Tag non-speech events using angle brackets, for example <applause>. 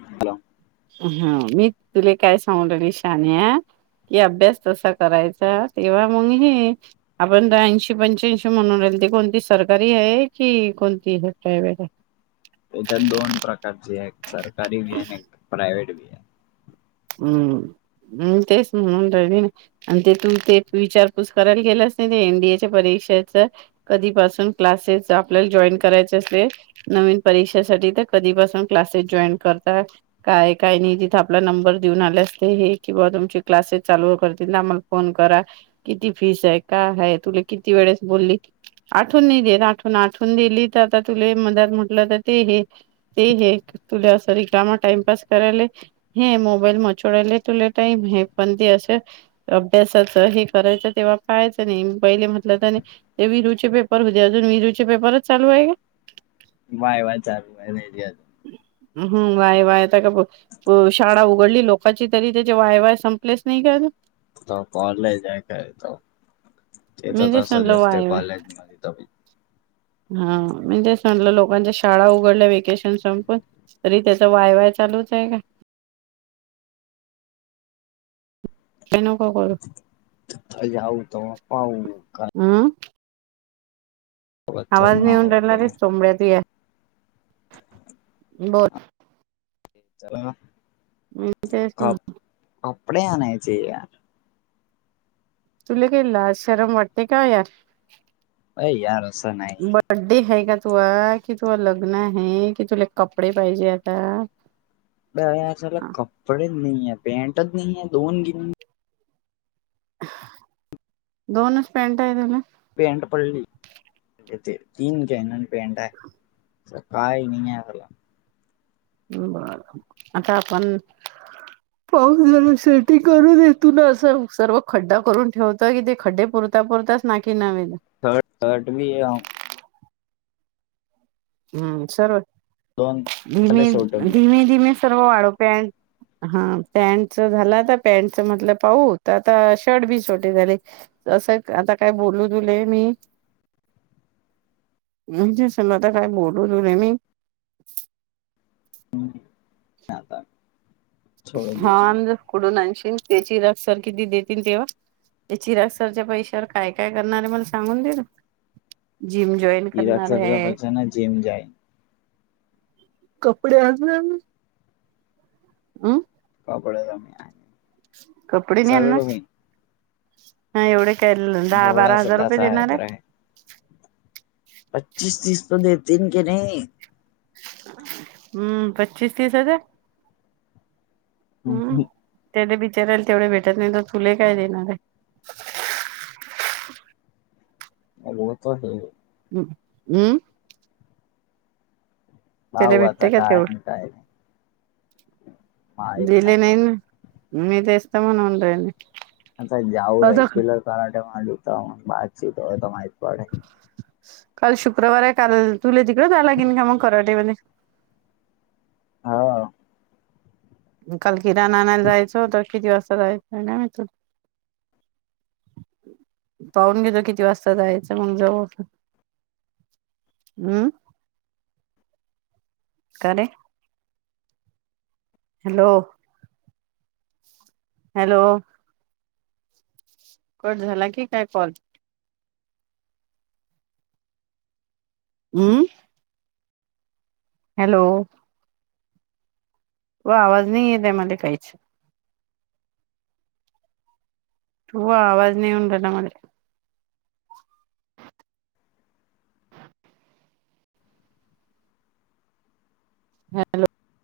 Hello. हा मी तुला काय सागून ठेवले शान्या. कि अभ्यास तसा करायचा तेव्हा मग हे. आपण ऐंशी पंच्याऐंशी म्हणून राहिल ते कोणती सरकारी आहे की कोणती प्रायवहेट आहे. त्याच्यात दोन प्रकारचे एक सरकारी बी आहे एक प्रायवहेट बी आहे. हम्म हम् तेस म्हणून राहिल. आणि ते तू ते विचार पुस करायला गेलंस नाही ते एनडीएच्या परीक्षेच? कधीपासून क्लासेस आपल्याला जॉईन करायचे असेल. नवीन परीक्षेसाठी तर कधीपासून क्लासेस जॉईन करतात? काय काय नाही तिथं आपला नंबर. देऊन आले असते, किंवा तुमची क्लासेस चालू करतील आम्हाला फोन करा. किती फीस आहे, काय आहे तुला किती वेळेस बोलली. आठवून नाही देत आठवून आठवून दिली तर आता तुला मदत म्हटलं तर ते हे. ते हे तुला असं रिकामा टाइमपास करायला हे मो. मोबाईल म चोडले तुले टाईम हे पण ते असं. अभ्यासाचं हे करायचं तेव्हा पाहायचं नाही पहिले म्हटलं तर. ते विरू चे पेपर उदय होते अजून विरूचे पेपरच चालू आहे का? वाय वाया चालू आहे येडी इट. ह हम् वाय वायता का हो शाळा उघडली लोकांची तरी त्याचे वाय वाय संपलेच नाही का अजुन त कॉलेज आहे काय त, तेथ मी तेच तसच म्हणलं असते वाय वाय कॉलेज मध्ये तर हा म्हणजे सगल्या लोकांच्या शाळा उघडल्या वेकेशन संपून तरी त्याचा वाय वाय चालूच का ते नको करू घरी याऊ तवा पाऊ, काय हम् बथर आवाज नइ न येऊन हो राहिलारे चोंबड्या तुया, बोलं चला मी तेच कप कपडे आणायचे यार तुले काय लाज शरम वाटते का यार अय यार असं नाही बड्डे हाय का तुआ कि तु लग्न हाय कि तुला कपडे पाहिजे आता बयार सगळ हा, कपडेच नाहीये पॅन्टचं नाहीये धुऊन बिऊन दोनच पॅन्टय तुला पॅन्ट पडली येथे, तीन गॅनन पॅन्ट आहे. असं काय नाहीये याअरला बर आता आपण <inaudible> पाऊस जरा शेटिंग करून येतो ना असं सर्व खड्डा करून ठेवतो की ते खड्डे पु त्या पुरतात नाकी नऊ येईल थर्ड थर्ट मी हाय हम्म सर्व, दोन सगळे धीमे सोडून धीमे धीमे सर्व वाढोप्यान हा पॅन्टच झाल आता पॅन्टच म्हटलं पाहू तर आता शर्ट बी छोटे झाले असं आता काय बोलू तुले मी <inaudible> <unintelligible> म्हणजे सम आता काय बोलू तुले मी गेले आता हा कुठुन आणशील त्याची रक् सारकी ते देतील तेव्हा- ते चिरागसरच्या पैशावर काय काय करणारे मला सांगून देना जिम जॉईन इराक करणार सारख्या आहे पैशांना जिम जाईन कपडे आणणार ना अं कपडे आम्ही आने कपडे नाही आणणार हा एवढे काय दहा- बारा हजार रुपये देणारं. पच्चीस -तीस पण देतील की नाही. हम्म पच्चीस -तीस हजार, हम्म त्याले बिचाराला तेवढे भेटत नाही तर तुले काय देणारं. माझा रोजचा हेय हम् हम् त्याले भाव आता भेटते का काय तेवढ आहे काय नाही दिले नाही ना. मी तेच तर म्हणून राहीली. आता जाऊ रेग्युलर कराट म जता बाातचत होय माहीत पडे <unintelligible> काल शुक्रवार आहे काल तुले तिकडे जाय लागेन का मग कराटेमध्ये. हाव काल किराणा आणायला जायचं होतं किती वाजता जायचं आहे काय माहित पाहून घे जो किती वाजता जायचं म्हणण्यावर ऊठ हम्म का रे हॅलो हॅलो कट झाला की काय काॅल हम्म हॅलो ओ आवाज नाही येते मले काहीच तू आवाज नाही येऊन राहिला मले हॅलो